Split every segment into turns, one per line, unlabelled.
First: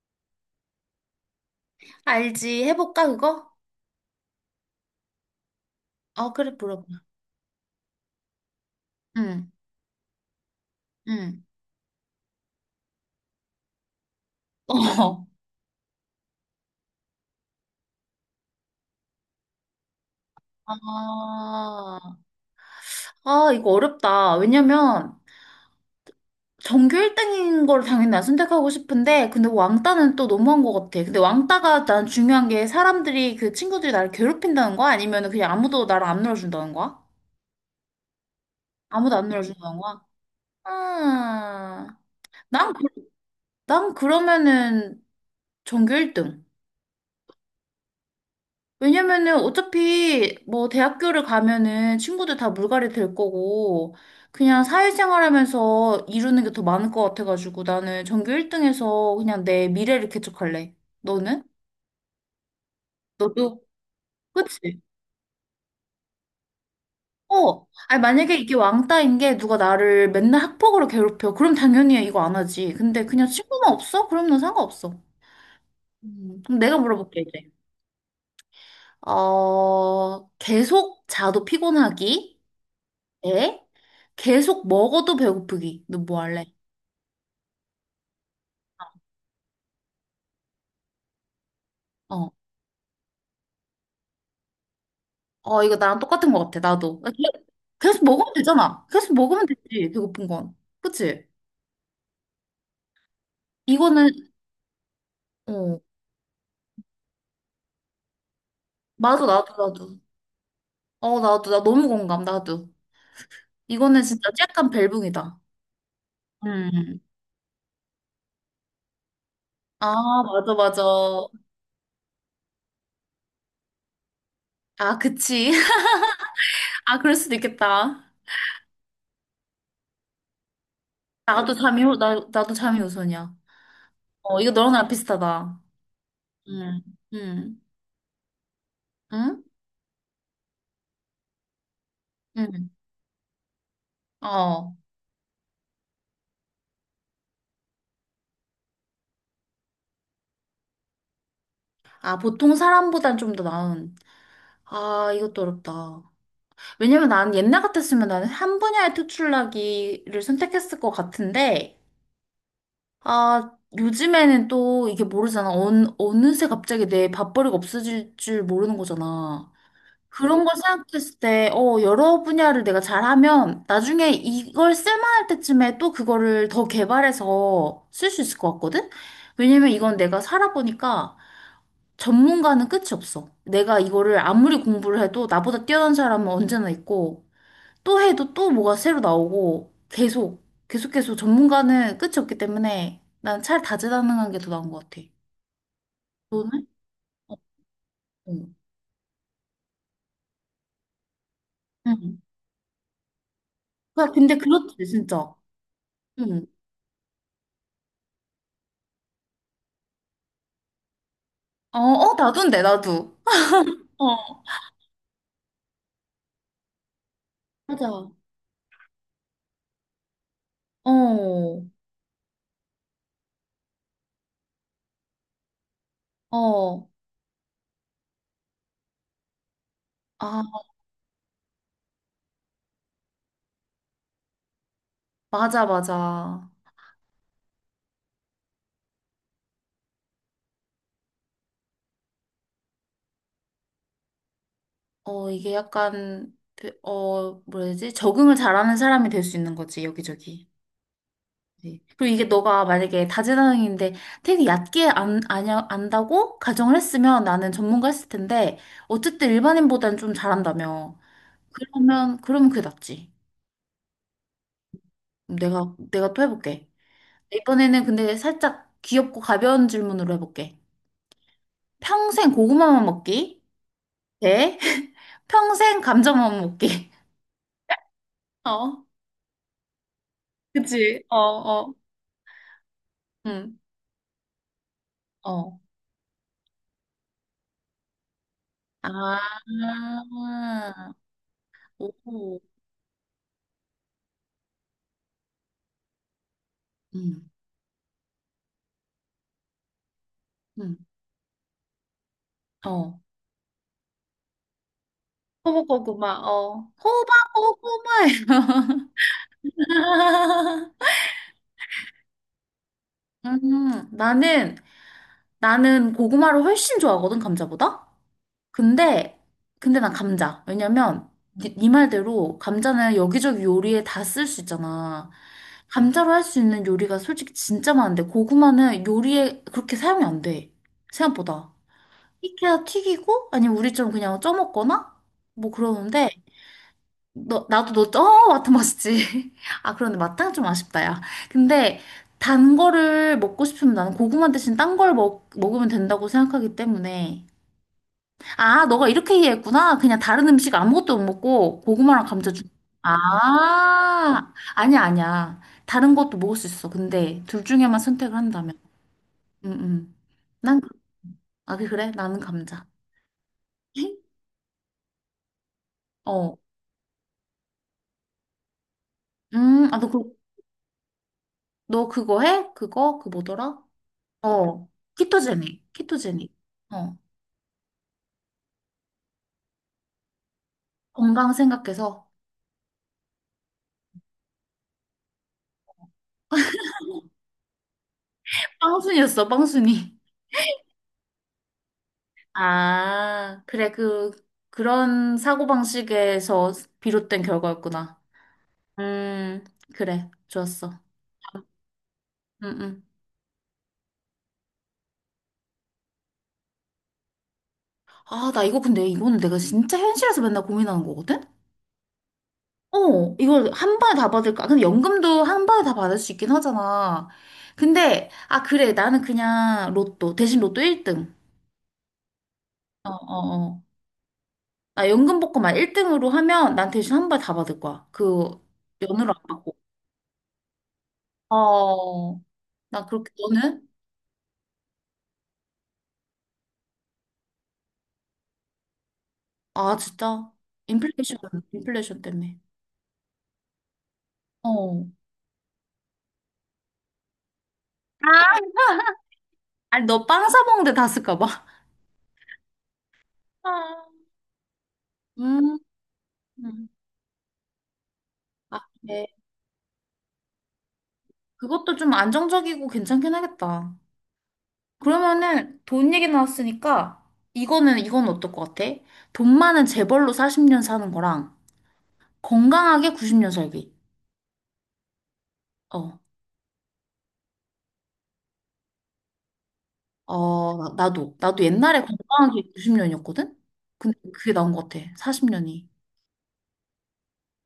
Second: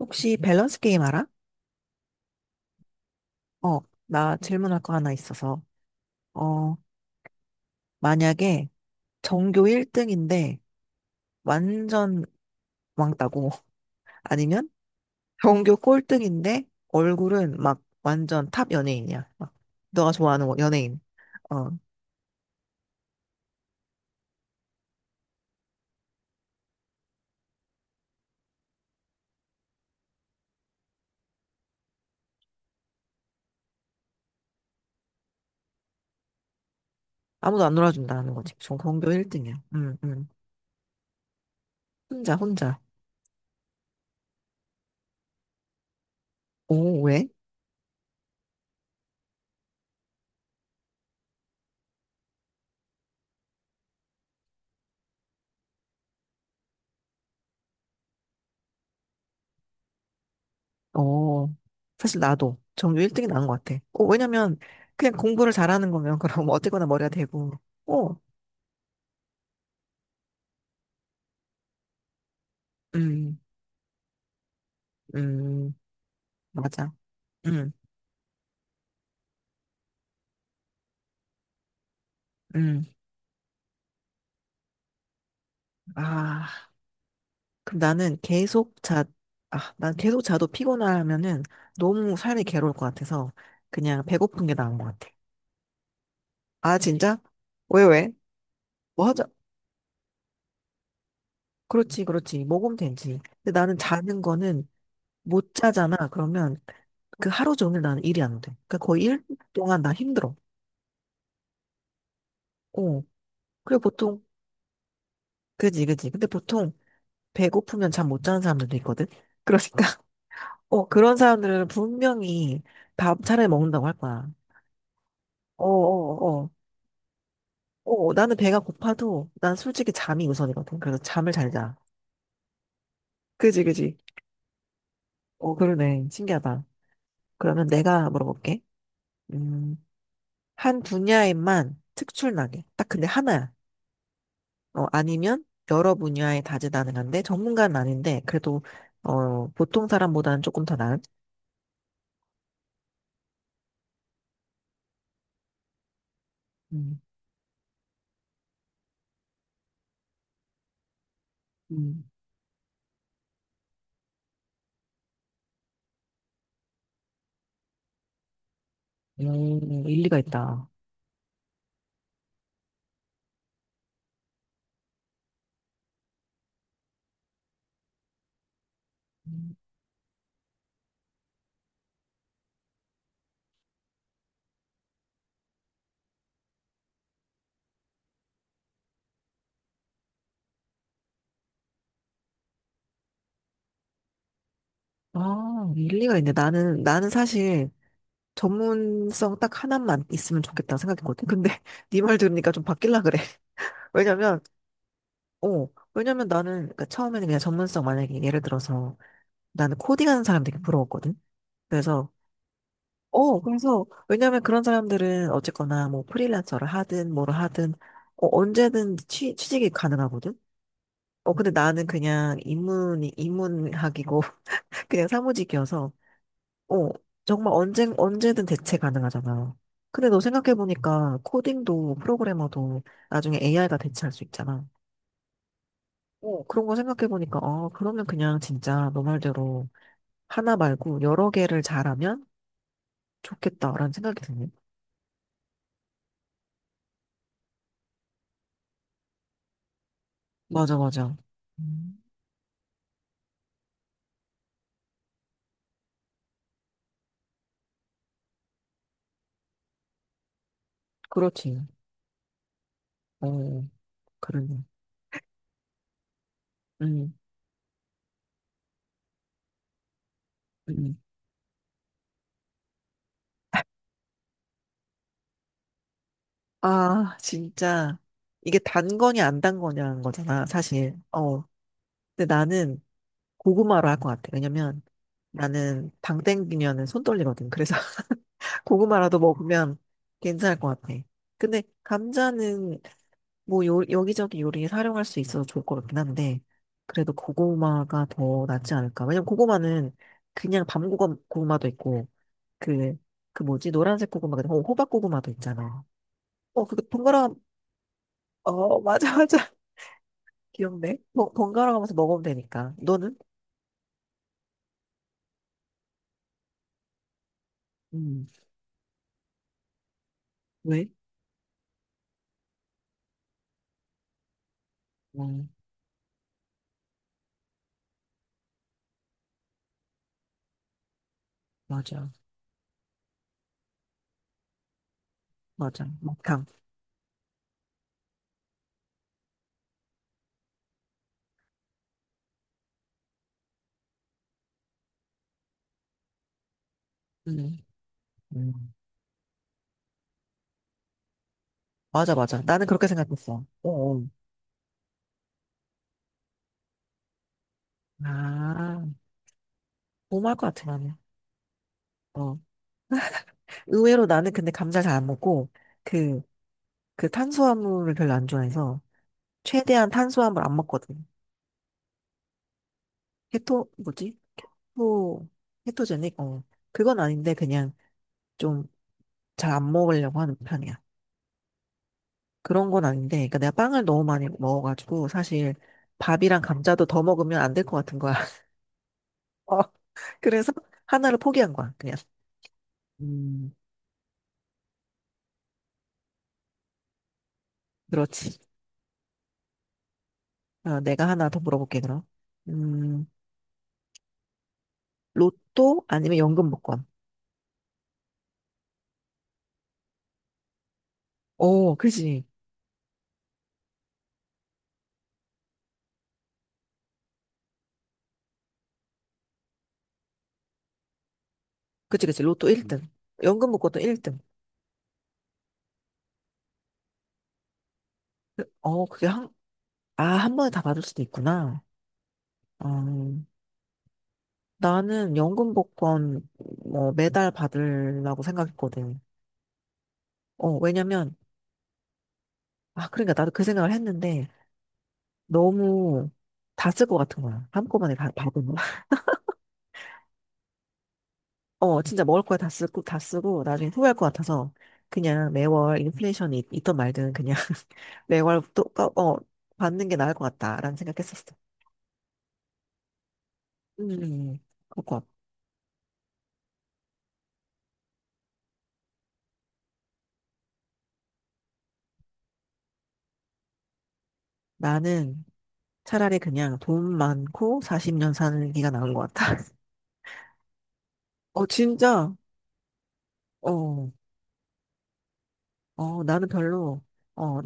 혹시 밸런스 게임 알아?
알지? 해볼까, 그거?
어, 나 질문할 거 하나 있어서.
어, 그래,
어,
물어봐.
만약에
응,
전교 1등인데
응.
완전 왕따고 아니면
어.
전교 꼴등인데 얼굴은 막 완전 탑 연예인이야. 막 너가 좋아하는
아,
연예인. 어,
아, 이거 어렵다. 왜냐면, 전교 1등인 걸 당연히 난 선택하고 싶은데, 근데 왕따는 또 너무한 것 같아. 근데 왕따가 난 중요한 게 사람들이, 그 친구들이 나를 괴롭힌다는 거야? 아니면 그냥 아무도 나를 안 놀아준다는 거야?
아무도 안 놀아준다 하는 거지. 전 전교
아무도 안
1등이야.
놀아준다는
응,
거야?
응.
아,
혼자,
난,
혼자.
그- 난 그러면은 전교 1등.
오, 왜?
왜냐면은 어차피 뭐 대학교를 가면은 친구들 다 물갈이 될 거고 그냥 사회생활 하면서 이루는 게 더 많을 것 같아가지고 나는 전교 1등에서 그냥 내 미래를 개척할래. 너는?
어, 사실 나도 전교 1등이 나은
너도?
것 같아. 어, 왜냐면
그치?
그냥 공부를 잘하는 거면 그럼 어쨌거나 머리가 되고.
어. 아니
어,
만약에 이게 왕따인 게 누가 나를 맨날 학폭으로 괴롭혀. 그럼 당연히 이거 안 하지. 근데 그냥
음,
친구만 없어? 그럼 난 상관없어.
음.
그럼 내가
맞아.
물어볼게 이제.
응,
어, 계속 자도 피곤하기?
응.
에? 계속 먹어도 배고프기. 너 뭐 할래?
아, 그럼 나는 계속 자, 아, 난 계속 자도 피곤하면은 너무
어.
삶이 괴로울 것 같아서 그냥 배고픈 게 나은 것 같아.
어, 이거 나랑 똑같은 것 같아,
아,
나도.
진짜? 왜,
계속
왜?
먹으면 되잖아.
뭐
계속
하자.
먹으면 되지, 배고픈 건. 그치?
그렇지, 그렇지. 먹으면 되지. 근데 나는
이거는,
자는 거는 못
어.
자잖아. 그러면 그 하루 종일 나는 일이 안 돼. 그러니까 거의 일
맞아,
년
나도,
동안 나
나도.
힘들어.
어, 나도, 나 너무 공감, 나도.
어. 그리고
이거는
보통,
진짜 약간 벨붕이다.
그지, 그지. 근데 보통
음.
배고프면 잠 못 자는 사람들도 있거든? 그러니까.
아, 맞아, 맞아.
어, 그런 사람들은 분명히 밥 차라리 먹는다고 할 거야.
아, 그치.
어, 어, 어.
아, 그럴 수도 있겠다.
어, 나는 배가 고파도 난 솔직히 잠이 우선이거든. 그래서 잠을 잘 자.
나도 잠이 우선이야.
그지, 그지.
어, 이거 너랑 나랑
어,
비슷하다.
그러네. 신기하다.
음. 음.
그러면 내가 물어볼게.
응?
음, 한 분야에만 특출나게.
응.
딱 근데 하나야.
어.
어, 아니면 여러 분야에 다재다능한데 전문가는 아닌데 그래도 보통 사람보다는 조금 더 나은.
아, 보통 사람보단 좀 더 나은. 아, 이것도 어렵다.
음,
왜냐면 나는 옛날 같았으면 나는 한 분야에 특출나기를 선택했을 것 같은데,
음,
아, 요즘에는 또 이게 모르잖아. 어느새 갑자기 내 밥벌이가 없어질 줄 모르는 거잖아.
일리가
그런 걸
있다.
생각했을 때, 어, 여러 분야를 내가 잘하면 나중에 이걸 쓸만할 때쯤에 또 그거를 더 개발해서 쓸 수 있을 것 같거든?
음,
왜냐면 이건 내가 살아보니까 전문가는 끝이 없어. 내가 이거를 아무리 공부를 해도 나보다 뛰어난 사람은 언제나 있고 또 해도 또 뭐가 새로 나오고 계속 계속 계속 전문가는 끝이 없기 때문에 난 차라리 다재다능한 게 더 나은 것 같아.
아, 일리가 있네.
너는?
나는
어,
사실
응.
전문성 딱 하나만 있으면 좋겠다는 생각했거든 근데 네 말
응.
들으니까 좀 바뀔라 그래.
그래, 근데
왜냐면,
그렇지 진짜.
왜냐면
응.
나는 그러니까 처음에는 그냥 전문성 만약에 예를 들어서 나는 코딩하는 사람 되게 부러웠거든.
어,
그래서
어, 나도인데 나도.
그래서
어,
왜냐면 그런 사람들은 어쨌거나 뭐 프리랜서를 하든 뭐를 하든
맞아.
어, 언제든 취직이 가능하거든. 어, 근데
어,
나는 그냥 입문학이고 그냥 사무직이어서
어.
어, 정말 언제든 대체 가능하잖아. 근데 너
아,
생각해보니까 코딩도 프로그래머도 나중에 AI가 대체할 수 있잖아.
맞아,
어,
맞아.
그런 거 생각해보니까, 그러면 그냥 진짜 너 말대로 하나 말고 여러 개를 잘하면 좋겠다라는 생각이 드네.
어, 이게 약간 그, 뭐라 해야 되지? 적응을 잘하는 사람이 될 수 있는 거지 여기저기.
맞아, 맞아.
네.
음,
그리고 이게 너가 만약에 다재다능인데 되게 얕게 안, 아냐, 안다고 가정을 했으면 나는 전문가 했을 텐데 어쨌든 일반인보다는 좀 잘한다며.
그렇지.
그러면 그게 낫지.
어, 그러네.
내가 또 해볼게.
음,
이번에는 근데 살짝 귀엽고 가벼운 질문으로 해볼게.
음.
평생 고구마만 먹기? 네. 평생 감자만 먹기.
아, 진짜. 이게 단
어.
거냐, 안 단 거냐는 거잖아, 사실.
그치? 어,
어.
어.
근데 나는
응.
고구마로 할 것 같아. 왜냐면
어.
나는 당 땡기면은 손 떨리거든. 그래서 고구마라도
아.
먹으면 괜찮을 것 같아. 근데
오.
감자는 뭐 여기저기 요리에 사용할 수 있어서 좋을 것 같긴 한데
응.
그래도 고구마가 더 낫지 않을까. 왜냐면 고구마는 그냥
응.
밤 고구마도 있고 그,
어.
그 뭐지? 노란색 고구마가 아니라 호박 고구마도 있잖아.
호박고구마,
어, 그거 번갈아,
호박고구마예요.
어, 맞아, 맞아. 귀엽네. 번갈아 가면서 먹으면 되니까. 너는?
음, 나는, 나는 고구마를 훨씬 좋아하거든, 감자보다?
음,
근데, 근데 난 감자.
왜?
왜냐면, 니 말대로 감자는 여기저기 요리에 다 쓸 수 있잖아.
어,
감자로 할 수 있는 요리가 솔직히 진짜 많은데, 고구마는 요리에 그렇게 사용이 안 돼. 생각보다.
맞아.
익혀야 튀기고, 아니면 우리처럼 그냥 쪄먹거나? 뭐
맞아.
그러는데, 너, 나도 너, 마트 맛있지. 아, 그런데 마탕 좀 아쉽다, 야. 근데 단 거를 먹고 싶으면 나는 고구마 대신 딴 걸 먹으면 된다고 생각하기 때문에.
음, 음.
아, 너가 이렇게 이해했구나. 그냥 다른 음식 아무것도 못 먹고 고구마랑
맞아,
감자
맞아.
주.
나는 그렇게
아,
생각했어. 어, 어.
아니야, 아니야. 다른 것도 먹을 수 있어. 근데 둘 중에만 선택을 한다면.
아,
응, 응.
너무할 것
난, 그-
같아, 나는.
아, 그래? 나는
어.
감자.
의외로 나는 근데 감자를 잘 안 먹고, 그,
어.
그 탄수화물을 별로 안 좋아해서,
아,
최대한 탄수화물 안 먹거든.
너 그거 해? 그거? 그 뭐더라?
케토, 뭐지?
어,
토,
키토제닉,
케토제닉?
키토제닉.
어.
어,
그건 아닌데, 그냥 좀 잘 안 먹으려고 하는 편이야.
건강 생각해서.
그런 건 아닌데, 그러니까 내가 빵을 너무 많이 먹어가지고, 사실 밥이랑 감자도 더 먹으면 안 될 것 같은 거야.
빵순이었어,
어.
빵순이.
그래서 하나를 포기한 거야, 그냥.
아,
음,
그래, 그런 사고방식에서 비롯된 결과였구나.
그렇지.
음, 그래, 좋았어.
아, 내가 하나 더 물어볼게, 그럼.
응, 응.
음, 로또 아니면 연금 복권.
아, 나 이거 근데 이거는 내가 진짜 현실에서 맨날 고민하는 거거든?
오, 그지.
어, 이걸 한 번에 다 받을까? 근데 연금도 한 번에 다 받을 수 있긴 하잖아. 근데, 아, 그래, 나는 그냥 로또, 대신 로또 1등.
그지, 그지. 로또 1등.
어, 어,
연금
어.
복권도 1등.
나 연금복권만 1등으로 하면 난 대신 한발 다 받을 거야. 그
어, 그게
연으로 안
한,
받고.
한 번에 다 받을 수도 있구나.
어,
어,
나 그렇게 너는?
나는 연금 복권, 뭐, 매달 받으려고 생각했거든.
아, 진짜.
어, 왜냐면,
인플레이션, 인플레이션 때문에.
아, 그러니까 나도 그 생각을 했는데,
어.
너무 다 쓸 것 같은 거야. 한꺼번에
아,
다 받으면.
아니, 너 빵 사 먹는데 다 쓸까 봐.
어, 진짜 먹을 거야 다 쓰고, 다 쓰고, 나중에
아.
후회할 것 같아서, 그냥
음.
매월 인플레이션이
음.
있 말든 그냥 매월
아,
또,
네.
받는 게 나을 것 같다라는 생각했었어.
그것도 좀 안정적이고 괜찮긴 하겠다.
음, 그거.
그러면은 돈 얘기 나왔으니까 이거는 이건 어떨 것 같아? 돈 많은 재벌로 40년 사는 거랑 건강하게 90년 살기.
나는
어.
차라리 그냥 돈 많고 40년 사는 게가 나은 것 같아.
어, 나도. 나도
어,
옛날에
진짜,
건강한 게 90년이었거든?
어,
근데 그게 나온 것 같아. 40년이.
어, 나는 별로, 어,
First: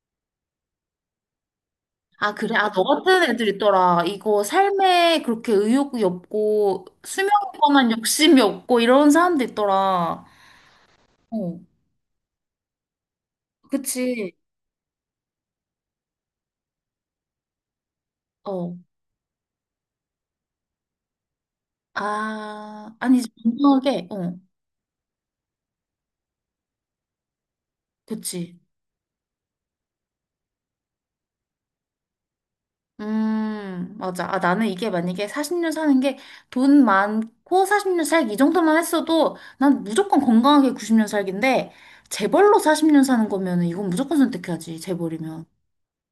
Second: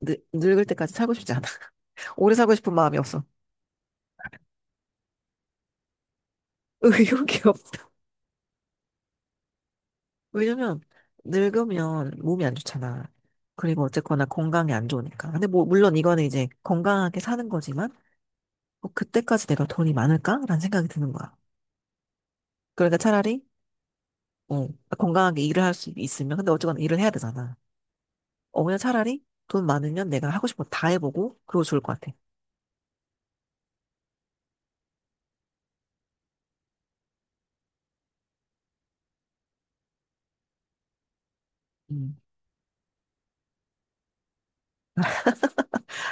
늙을 때까지 살고 싶지 않아. 오래
아,
살고
그래? 아,
싶은
너
마음이 없어.
같은 애들 있더라. 이거 삶에 그렇게 의욕이 없고, 수명에
의욕이 없어.
관한 욕심이 없고, 이런 사람도 있더라.
왜냐면
어,
늙으면 몸이 안 좋잖아. 그리고 어쨌거나
그치.
건강이 안 좋으니까. 근데 뭐 물론 이거는 이제 건강하게 사는 거지만
어.
뭐 그때까지 내가 돈이 많을까라는 생각이 드는 거야. 그러니까
아, 아니지.
차라리
건강하게. 어,
어, 건강하게 일을 할 수 있으면 근데 어쨌거나 일을 해야 되잖아.
그치.
어 그냥 차라리 돈 많으면 내가 하고 싶은 거 다 해보고 그러고 좋을 것 같아.
맞아. 아, 나는 이게 만약에 40년 사는 게 돈 많고 40년 살기 이 정도만 했어도 난 무조건 건강하게 90년 살기인데
음.
재벌로 40년 사는 거면 은 이건 무조건 선택해야지, 재벌이면.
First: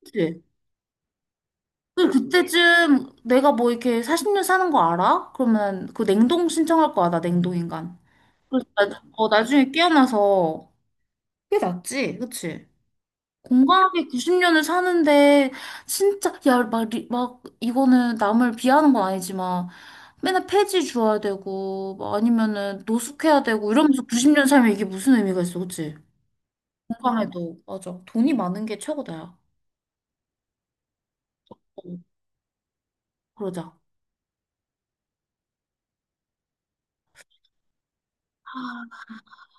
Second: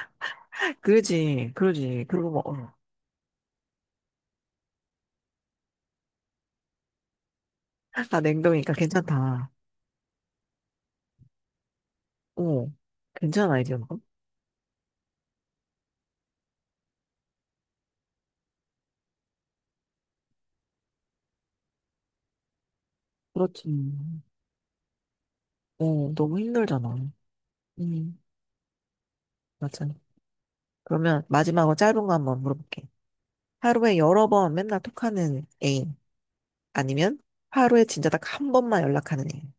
그치?
그러지, 그러지.
그,
그리고 뭐, 어.
그때쯤 내가 뭐 이렇게 40년 사는 거 알아? 그러면 그 냉동 신청할 거야, 나 냉동인간.
아,
그래서
냉동이니까
나,
괜찮다.
나중에 깨어나서 그게 낫지, 그치?
어, 괜찮은 아이디어는
건강하게 90년을 사는데 진짜 야 막 막 이거는 남을 비하하는 건 아니지만 맨날 폐지 주어야 되고 뭐 아니면은 노숙해야
그렇지.
되고 이러면서 90년 살면 이게 무슨 의미가 있어 그치?
어, 너무 힘들잖아.
건강해도 맞아
음,
돈이 많은 게 최고다야.
맞아. 그러면
어,
마지막으로 짧은 거 한번 물어볼게.
그러자.
하루에 여러 번 맨날 톡하는 애인 아니면 하루에 진짜 딱 한 번만 연락하는 애인.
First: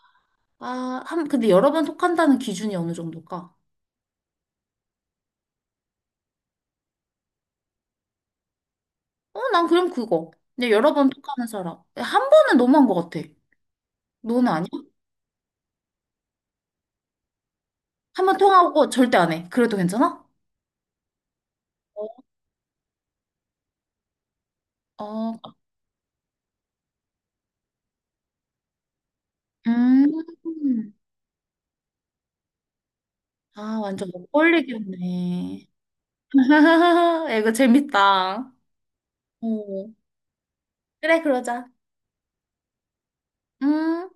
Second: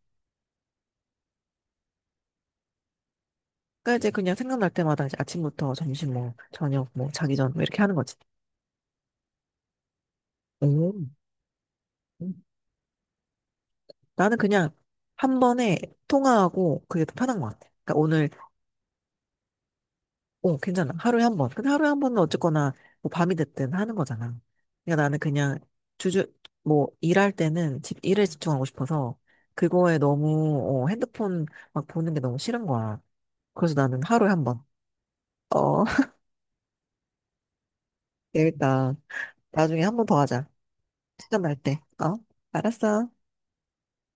아 한 근데 여러 번 톡한다는 기준이 어느 정도일까?
그러니까 이제 그냥 생각날 때마다 이제 아침부터 점심 뭐 저녁 뭐 자기 전 뭐 이렇게 하는 거지.
어 난 그럼 그거 근데
오.
여러 번 톡하는 사람 한 번은 너무한 것 같아.
나는
너는 아니야?
그냥 한 번에 통화하고 그게 더 편한 것 같아. 그러니까
한
오늘
번 통하고 절대 안 해 그래도 괜찮아?
어, 괜찮아. 하루에 한 번. 근데 하루에 한
어,
번은 어쨌거나 뭐 밤이 됐든 하는 거잖아. 그러니까 나는
아,
그냥 주주 뭐 일할 때는 집 일에 집중하고 싶어서 그거에 너무
음.
핸드폰 막 보는 게 너무 싫은 거야. 그래서
아,
나는
완전
하루에 한 번.
먹걸리겠네.
어,
이거 재밌다.
재밌다. 나중에
어.
한 번 더 하자.
그래,
시간 날
그러자.
때. 어? 알았어.
음.